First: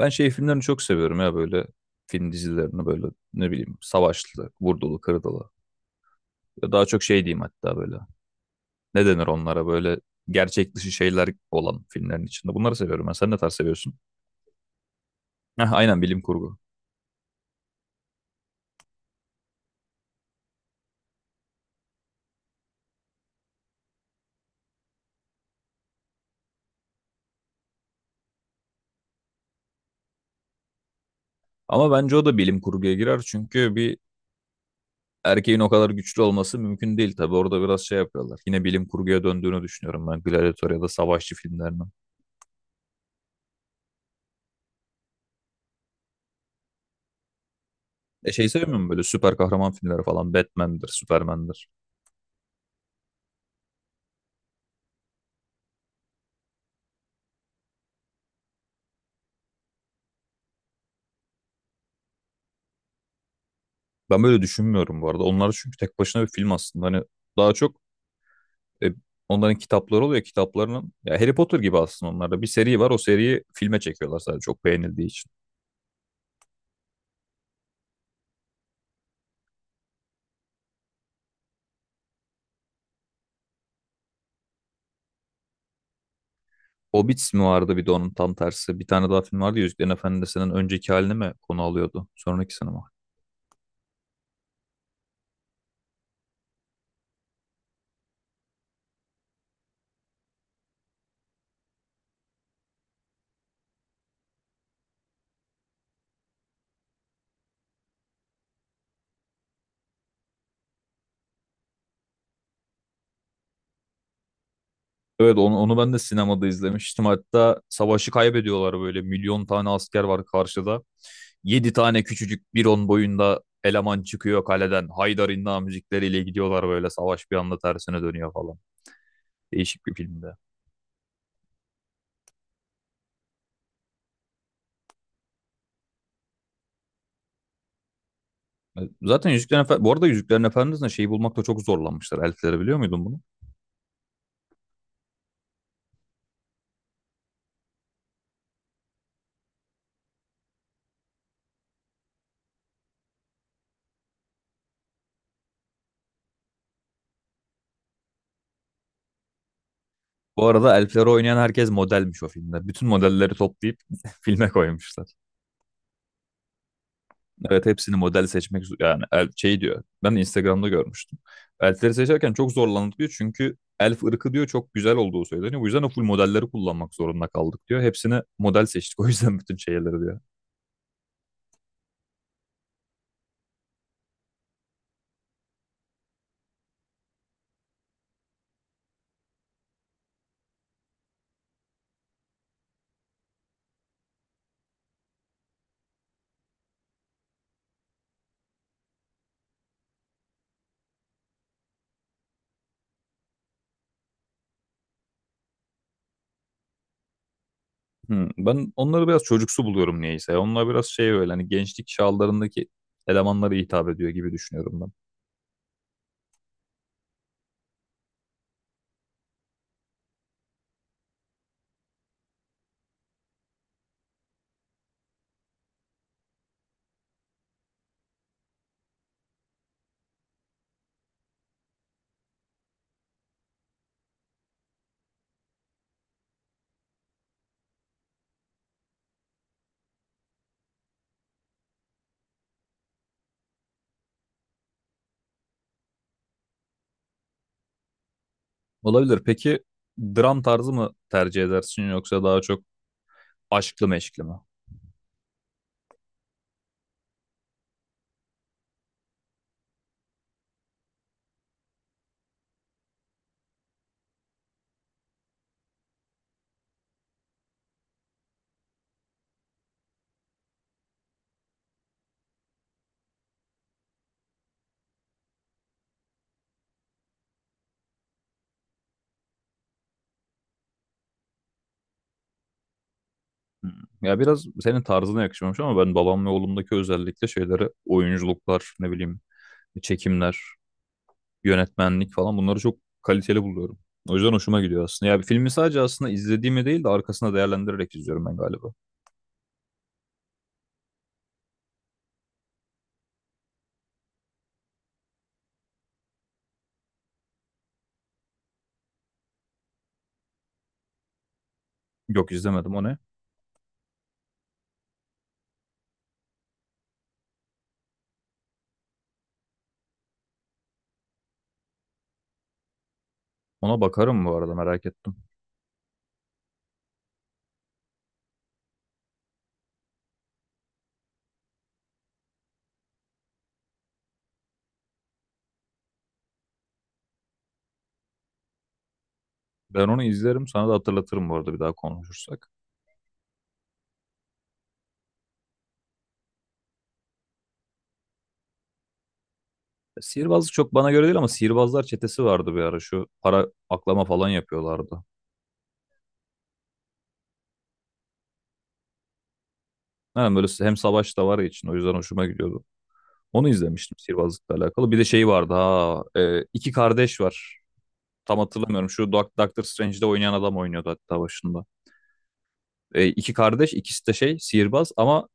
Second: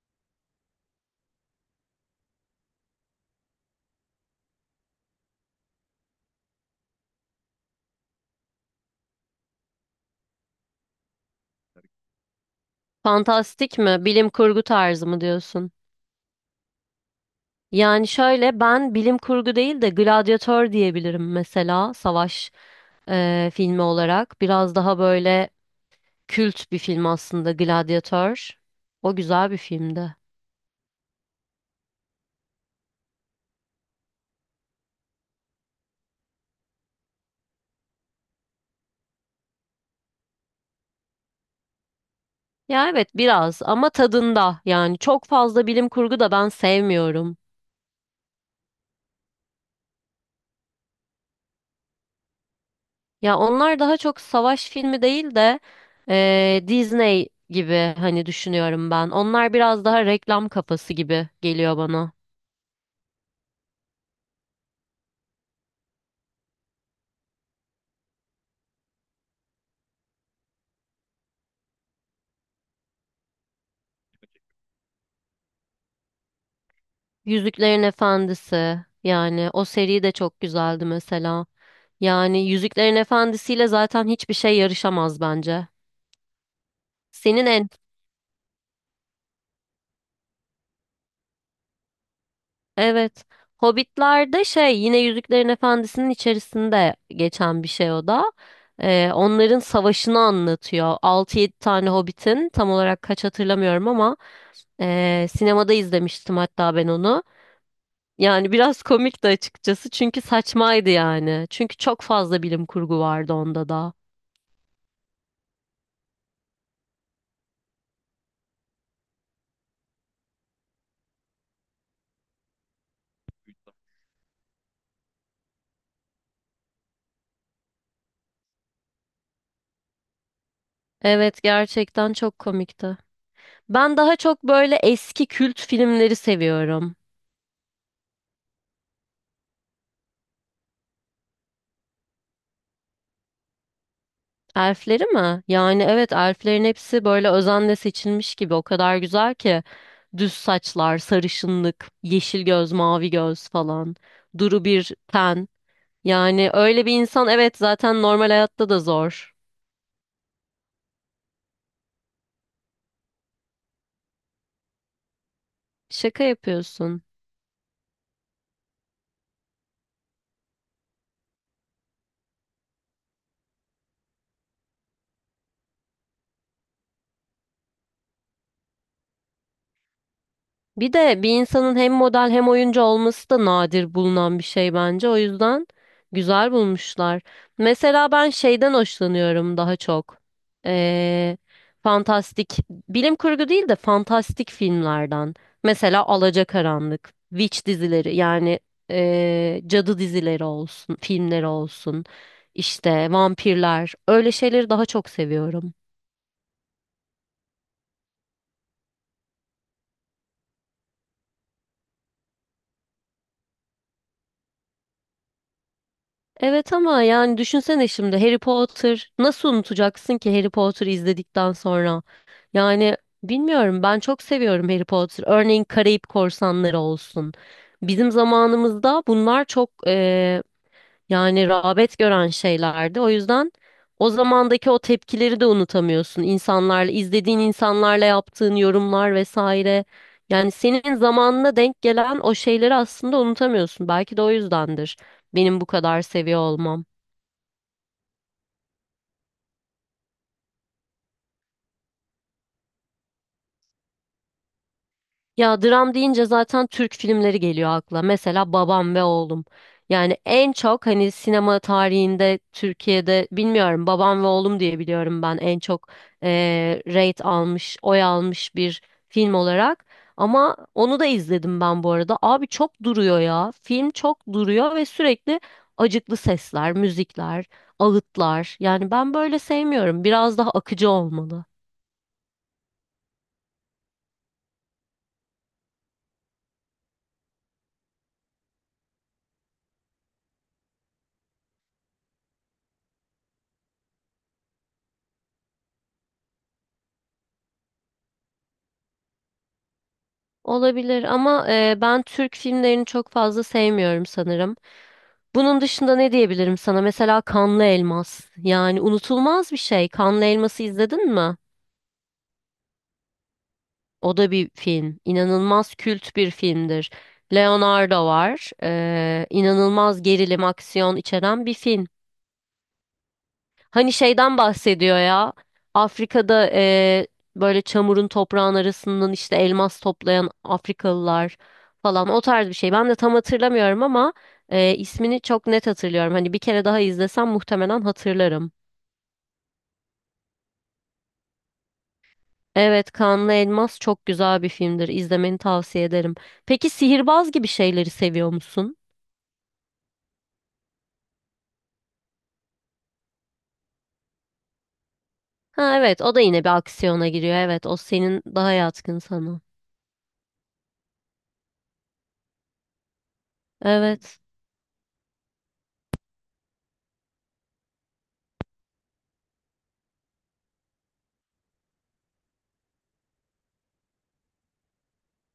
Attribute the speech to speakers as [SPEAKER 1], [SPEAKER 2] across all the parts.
[SPEAKER 1] Ben şey filmlerini çok seviyorum ya böyle film dizilerini böyle ne bileyim savaşlı, vurdulu, kırdılı. Ya daha çok şey diyeyim hatta böyle. Ne denir onlara böyle gerçek dışı şeyler olan filmlerin içinde. Bunları seviyorum ben. Sen ne tarz
[SPEAKER 2] Fantastik
[SPEAKER 1] seviyorsun?
[SPEAKER 2] mi? Bilim kurgu tarzı mı diyorsun?
[SPEAKER 1] Heh, aynen bilim kurgu.
[SPEAKER 2] Yani şöyle ben bilim kurgu değil de Gladyatör diyebilirim mesela savaş filmi olarak. Biraz daha böyle kült bir film aslında Gladyatör. O güzel bir filmdi.
[SPEAKER 1] Ama bence o da bilim kurguya girer çünkü bir erkeğin o kadar güçlü olması mümkün değil tabii. Orada biraz şey yapıyorlar. Yine bilim kurguya döndüğünü düşünüyorum ben Gladiator ya da savaşçı filmlerinin.
[SPEAKER 2] Ya evet biraz ama tadında yani çok fazla bilim kurgu da ben sevmiyorum.
[SPEAKER 1] E şey sevmiyorum böyle süper kahraman filmleri falan. Batman'dir, Superman'dir.
[SPEAKER 2] Ya onlar daha çok savaş filmi değil de Disney gibi hani düşünüyorum ben. Onlar biraz daha reklam kafası gibi geliyor bana.
[SPEAKER 1] Ben böyle düşünmüyorum bu arada. Onlar çünkü tek başına bir film aslında. Hani daha çok e, onların kitapları oluyor. Kitaplarının ya Harry Potter gibi aslında onlarda. Bir seri var. O seriyi filme çekiyorlar sadece çok beğenildiği için.
[SPEAKER 2] Yüzüklerin Efendisi yani o seri de çok güzeldi mesela. Yani Yüzüklerin Efendisi ile zaten hiçbir şey yarışamaz bence.
[SPEAKER 1] Hobbit mi
[SPEAKER 2] Senin en
[SPEAKER 1] vardı bir de onun tam tersi. Bir tane daha film vardı ya Yüzüklerin Efendisi'nin önceki halini mi konu alıyordu? Sonraki mi?
[SPEAKER 2] evet, Hobbitler'de şey yine Yüzüklerin Efendisi'nin içerisinde geçen bir şey o da. Onların savaşını anlatıyor. 6 7 tane Hobbit'in tam olarak kaç hatırlamıyorum ama sinemada izlemiştim hatta ben onu. Yani biraz komikti açıkçası çünkü saçmaydı yani. Çünkü çok fazla bilim kurgu vardı onda da.
[SPEAKER 1] Evet onu ben de sinemada izlemiştim. Hatta savaşı kaybediyorlar böyle milyon tane asker var karşıda. Yedi tane küçücük bir on boyunda eleman çıkıyor kaleden. Haydar İnna müzikleriyle gidiyorlar böyle savaş bir anda tersine dönüyor falan. Değişik bir filmde.
[SPEAKER 2] Evet, gerçekten çok komikti. Ben daha çok böyle eski kült filmleri seviyorum.
[SPEAKER 1] Zaten Yüzüklerin Efendisi, bu arada Yüzüklerin Efendisi'nde şeyi bulmakta çok zorlanmışlar. Elfleri biliyor muydun bunu?
[SPEAKER 2] Elfleri mi? Yani evet, elflerin hepsi böyle özenle seçilmiş gibi o kadar güzel ki. Düz saçlar, sarışınlık, yeşil göz, mavi göz falan. Duru bir ten. Yani öyle bir insan evet zaten normal hayatta da zor.
[SPEAKER 1] Bu arada elfleri oynayan herkes modelmiş o filmde. Bütün modelleri toplayıp filme koymuşlar.
[SPEAKER 2] Şaka yapıyorsun.
[SPEAKER 1] Evet hepsini model seçmek yani şey diyor. Ben Instagram'da görmüştüm. Elfleri seçerken çok zorlandık diyor. Çünkü elf ırkı diyor çok güzel olduğu söyleniyor. Bu yüzden o full modelleri kullanmak zorunda kaldık diyor. Hepsini model seçtik o yüzden bütün şeyleri diyor.
[SPEAKER 2] Bir de bir insanın hem model hem oyuncu olması da nadir bulunan bir şey bence. O yüzden güzel bulmuşlar. Mesela ben şeyden hoşlanıyorum daha çok. Ee, Fantastik, bilim kurgu değil de fantastik filmlerden. Mesela Alacakaranlık, Witch dizileri yani cadı dizileri olsun, filmleri olsun. İşte vampirler, öyle şeyleri daha çok seviyorum.
[SPEAKER 1] Ben onları biraz çocuksu buluyorum niyeyse. Onlar biraz şey böyle hani gençlik çağlarındaki elemanlara hitap ediyor gibi düşünüyorum ben.
[SPEAKER 2] Evet ama yani düşünsene şimdi Harry Potter nasıl unutacaksın ki Harry Potter izledikten sonra? Yani bilmiyorum, ben çok seviyorum Harry Potter. Örneğin Karayip Korsanları olsun. Bizim zamanımızda bunlar çok yani rağbet gören şeylerdi. O yüzden o zamandaki o tepkileri de unutamıyorsun. İnsanlarla, izlediğin insanlarla yaptığın yorumlar vesaire. Yani senin zamanına denk gelen o şeyleri aslında unutamıyorsun. Belki de o yüzdendir benim bu kadar seviyor olmam.
[SPEAKER 1] Olabilir. Peki dram tarzı mı tercih edersin yoksa daha çok aşklı meşkli mi?
[SPEAKER 2] Ya dram deyince zaten Türk filmleri geliyor akla. Mesela Babam ve Oğlum. Yani en çok hani sinema tarihinde Türkiye'de bilmiyorum Babam ve Oğlum diye biliyorum ben en çok rate almış, oy almış bir film olarak. Ama onu da izledim ben bu arada. Abi çok duruyor ya. Film çok duruyor ve sürekli acıklı sesler, müzikler, ağıtlar. Yani ben böyle sevmiyorum. Biraz daha akıcı olmalı.
[SPEAKER 1] Hmm. Ya biraz senin tarzına yakışmamış ama ben babam ve oğlumdaki özellikle şeyleri oyunculuklar, ne bileyim çekimler, yönetmenlik falan bunları çok kaliteli buluyorum. O yüzden hoşuma gidiyor aslında. Ya bir filmi sadece aslında izlediğimi değil de arkasında değerlendirerek izliyorum ben galiba.
[SPEAKER 2] Olabilir ama ben Türk filmlerini çok fazla sevmiyorum sanırım. Bunun dışında ne diyebilirim sana? Mesela Kanlı Elmas. Yani unutulmaz bir şey. Kanlı Elmas'ı izledin mi?
[SPEAKER 1] Yok izlemedim o ne?
[SPEAKER 2] O da bir film. İnanılmaz kült bir filmdir. Leonardo var. İnanılmaz gerilim, aksiyon içeren bir film.
[SPEAKER 1] Ona
[SPEAKER 2] Hani
[SPEAKER 1] bakarım bu
[SPEAKER 2] şeyden
[SPEAKER 1] arada merak
[SPEAKER 2] bahsediyor
[SPEAKER 1] ettim.
[SPEAKER 2] ya. Afrika'da böyle çamurun toprağın arasından işte elmas toplayan Afrikalılar falan o tarz bir şey. Ben de tam hatırlamıyorum ama ismini çok net hatırlıyorum. Hani bir kere daha izlesem muhtemelen hatırlarım.
[SPEAKER 1] Ben onu izlerim sana da hatırlatırım bu arada bir daha konuşursak.
[SPEAKER 2] Evet, Kanlı Elmas çok güzel bir filmdir. İzlemeni tavsiye ederim. Peki sihirbaz gibi şeyleri seviyor musun?
[SPEAKER 1] Ya sihirbazlık çok bana göre değil ama sihirbazlar çetesi vardı bir ara şu para aklama falan yapıyorlardı.
[SPEAKER 2] Ha evet, o da yine bir aksiyona giriyor. Evet, o senin daha yatkın sana.
[SPEAKER 1] Yani böyle hem savaş da var ya için o yüzden hoşuma gidiyordu. Onu izlemiştim
[SPEAKER 2] Evet.
[SPEAKER 1] sihirbazlıkla alakalı. Bir de şey vardı ha iki kardeş var. Tam hatırlamıyorum şu Doctor Strange'de oynayan adam oynuyordu hatta başında. İki kardeş ikisi de şey sihirbaz ama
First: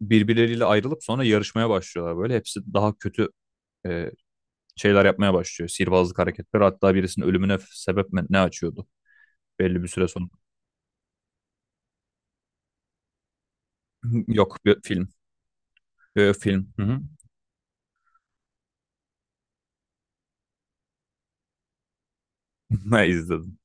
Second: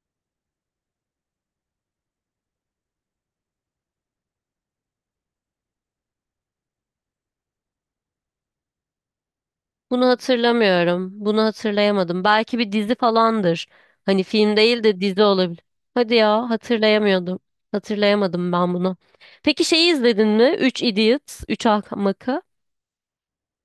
[SPEAKER 1] birbirleriyle ayrılıp sonra yarışmaya başlıyorlar böyle. Hepsi daha kötü e, şeyler yapmaya başlıyor. Sihirbazlık hareketleri hatta birisinin ölümüne sebep ne açıyordu belli bir süre
[SPEAKER 2] Bunu
[SPEAKER 1] sonra.
[SPEAKER 2] hatırlamıyorum. Bunu hatırlayamadım. Belki bir dizi falandır. Hani
[SPEAKER 1] Yok
[SPEAKER 2] film
[SPEAKER 1] bir
[SPEAKER 2] değil de
[SPEAKER 1] film.
[SPEAKER 2] dizi olabilir. Hadi ya
[SPEAKER 1] Film. Hı hı.
[SPEAKER 2] hatırlayamıyordum. Hatırlayamadım ben bunu. Peki şeyi izledin mi? Üç Idiots, 3 Ahmakı.
[SPEAKER 1] Ben izledim.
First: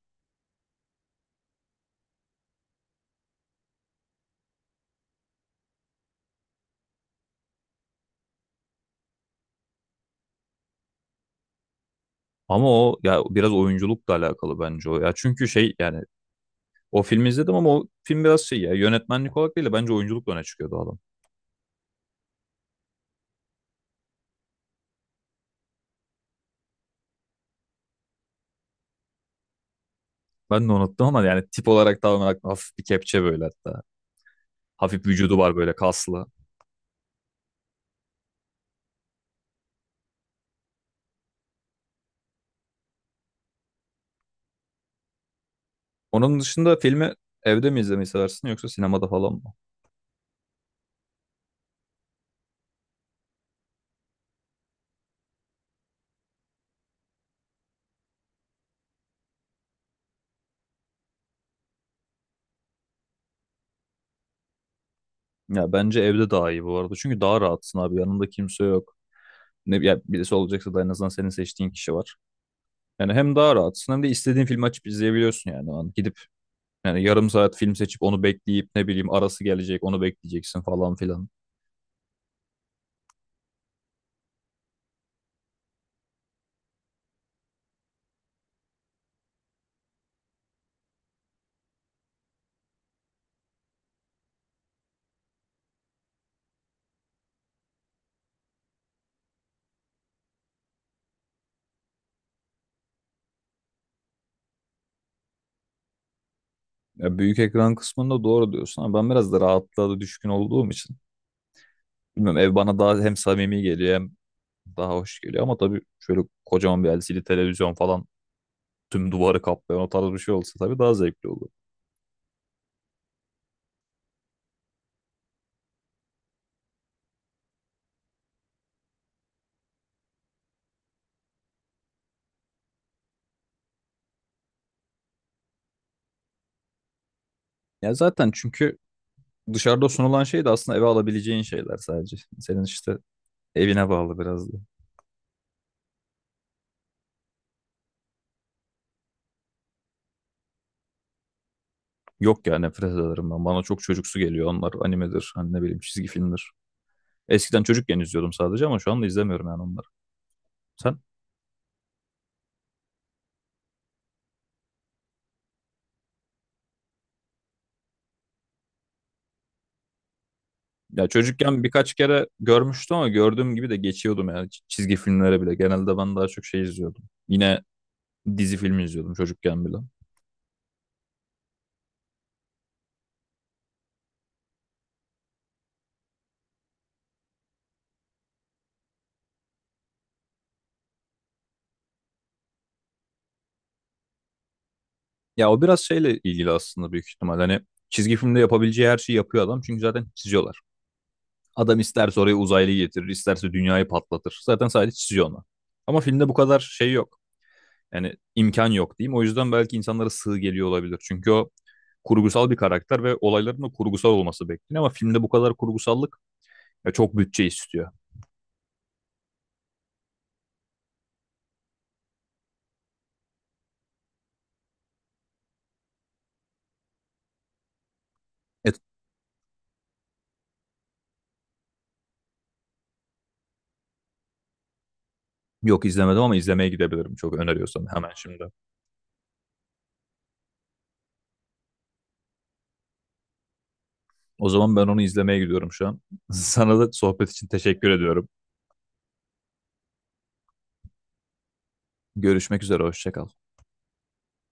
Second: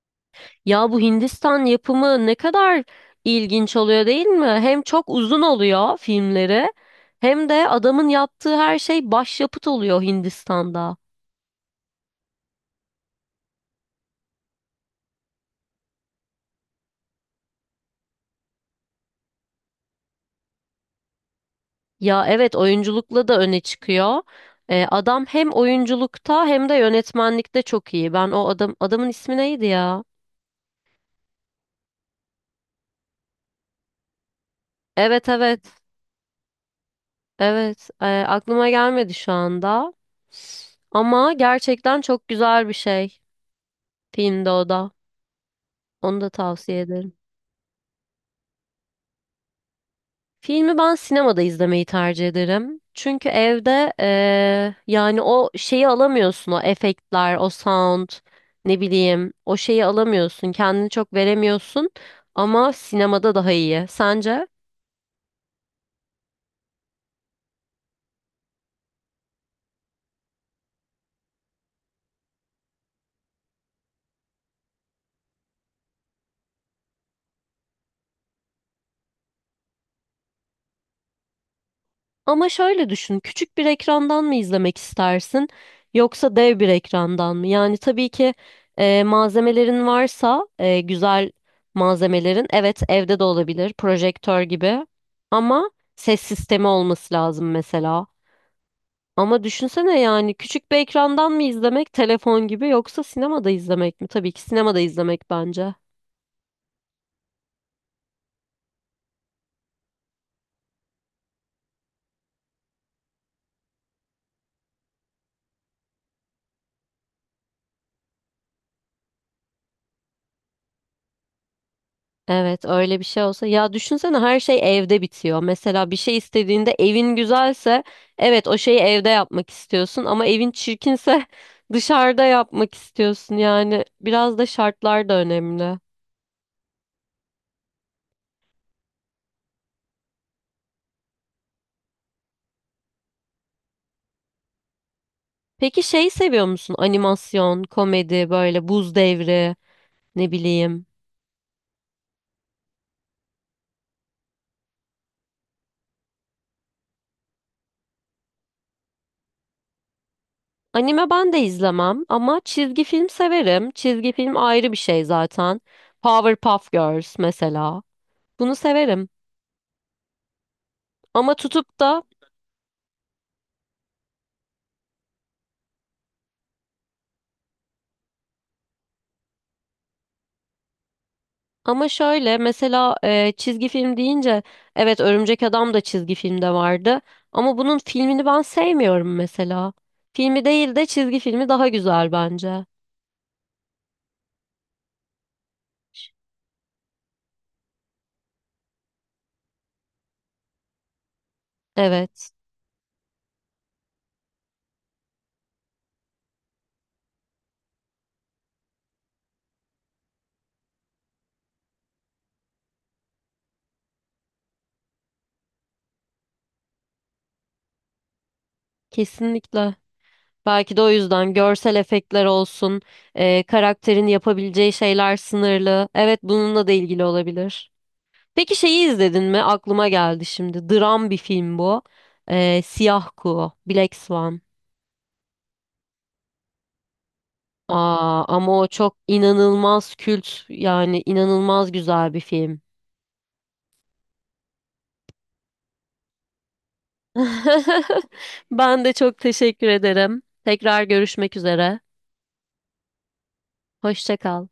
[SPEAKER 2] Ya bu Hindistan yapımı ne kadar ilginç oluyor değil mi? Hem çok uzun oluyor filmleri hem de adamın yaptığı her şey başyapıt oluyor Hindistan'da.
[SPEAKER 1] Ama o ya biraz oyunculukla alakalı bence o ya. Çünkü şey yani o filmi izledim ama o film biraz şey ya yönetmenlik olarak değil de bence oyunculukla öne çıkıyordu adam.
[SPEAKER 2] Ya evet, oyunculukla da öne çıkıyor. Adam hem oyunculukta hem de yönetmenlikte çok iyi. Ben o adamın ismi neydi ya?
[SPEAKER 1] Ben de unuttum ama yani tip olarak da olarak hafif bir kepçe böyle hatta. Hafif
[SPEAKER 2] Evet,
[SPEAKER 1] vücudu var
[SPEAKER 2] evet,
[SPEAKER 1] böyle kaslı.
[SPEAKER 2] evet. Aklıma gelmedi şu anda. Ama gerçekten çok güzel bir şey filmde o da. Onu da
[SPEAKER 1] Onun dışında
[SPEAKER 2] tavsiye
[SPEAKER 1] filmi
[SPEAKER 2] ederim.
[SPEAKER 1] evde mi izlemeyi seversin yoksa sinemada falan mı?
[SPEAKER 2] Filmi ben sinemada izlemeyi tercih ederim. Çünkü evde yani o şeyi alamıyorsun, o efektler, o sound, ne bileyim o şeyi alamıyorsun. Kendini çok veremiyorsun ama sinemada daha iyi. Sence?
[SPEAKER 1] Ya bence evde daha iyi bu arada. Çünkü daha rahatsın abi yanında kimse yok. Ne, ya birisi olacaksa da en azından senin seçtiğin kişi var. Yani hem daha rahatsın hem de istediğin filmi açıp izleyebiliyorsun yani. O an gidip yani yarım saat film seçip onu bekleyip ne bileyim arası gelecek onu bekleyeceksin falan filan.
[SPEAKER 2] Ama şöyle düşün, küçük bir ekrandan mı izlemek istersin yoksa dev bir ekrandan mı? Yani tabii ki malzemelerin varsa güzel malzemelerin, evet evde de olabilir projektör gibi ama ses sistemi olması lazım mesela. Ama düşünsene, yani küçük bir ekrandan mı izlemek telefon gibi yoksa sinemada izlemek mi? Tabii ki sinemada izlemek bence.
[SPEAKER 1] Ya büyük ekran kısmında doğru diyorsun ama ben biraz da rahatlığa da düşkün olduğum için. Bilmiyorum ev bana daha hem samimi geliyor hem daha hoş geliyor ama tabii şöyle kocaman bir LCD televizyon falan tüm duvarı kaplayan o tarz bir şey olsa tabii daha zevkli olur.
[SPEAKER 2] Evet, öyle bir şey olsa ya düşünsene her şey evde bitiyor. Mesela bir şey istediğinde evin güzelse evet o şeyi evde yapmak istiyorsun ama evin çirkinse dışarıda yapmak istiyorsun. Yani biraz da şartlar da önemli.
[SPEAKER 1] Ya zaten çünkü dışarıda sunulan şey de aslında eve alabileceğin şeyler sadece. Senin işte evine bağlı biraz da.
[SPEAKER 2] Peki şeyi seviyor musun? Animasyon, komedi, böyle buz devri, ne bileyim.
[SPEAKER 1] Yok ya nefret ederim ben. Bana çok çocuksu geliyor onlar. Animedir, hani ne bileyim çizgi filmdir. Eskiden çocukken izliyordum sadece ama şu anda izlemiyorum yani onları. Sen?
[SPEAKER 2] Anime ben de izlemem ama çizgi film severim. Çizgi film ayrı bir şey zaten. Powerpuff Girls mesela. Bunu severim.
[SPEAKER 1] Ya
[SPEAKER 2] Ama
[SPEAKER 1] çocukken
[SPEAKER 2] tutup
[SPEAKER 1] birkaç
[SPEAKER 2] da
[SPEAKER 1] kere görmüştüm ama gördüğüm gibi de geçiyordum yani çizgi filmlere bile. Genelde ben daha çok şey izliyordum. Yine dizi filmi izliyordum çocukken bile.
[SPEAKER 2] Ama şöyle mesela çizgi film deyince evet Örümcek Adam da çizgi filmde vardı ama bunun filmini ben sevmiyorum mesela. Filmi değil de çizgi filmi daha güzel bence.
[SPEAKER 1] Ya o biraz şeyle ilgili aslında büyük ihtimal. Hani çizgi filmde yapabileceği her şeyi yapıyor adam çünkü zaten çiziyorlar. Adam isterse
[SPEAKER 2] Evet,
[SPEAKER 1] oraya uzaylıyı getirir, isterse dünyayı patlatır. Zaten sadece çiziyor ona. Ama filmde bu kadar şey yok. Yani imkan yok diyeyim. O yüzden belki insanlara sığ geliyor olabilir. Çünkü o kurgusal bir karakter ve olayların da kurgusal olması bekleniyor ama filmde bu kadar kurgusallık ya çok bütçe istiyor.
[SPEAKER 2] kesinlikle. Belki de o yüzden görsel efektler olsun, karakterin yapabileceği şeyler sınırlı. Evet, bununla da ilgili olabilir. Peki
[SPEAKER 1] E,
[SPEAKER 2] şeyi izledin mi? Aklıma geldi şimdi. Dram bir film bu. Siyah Kuğu, Black Swan.
[SPEAKER 1] yok izlemedim ama izlemeye gidebilirim çok öneriyorsan hemen
[SPEAKER 2] Aa,
[SPEAKER 1] şimdi.
[SPEAKER 2] ama o çok inanılmaz kült yani inanılmaz güzel bir film.
[SPEAKER 1] O zaman ben onu izlemeye gidiyorum şu an. Sana da sohbet için teşekkür ediyorum.
[SPEAKER 2] Ben de çok teşekkür ederim. Tekrar görüşmek üzere.
[SPEAKER 1] Görüşmek üzere, hoşça kal.
[SPEAKER 2] Hoşça kal.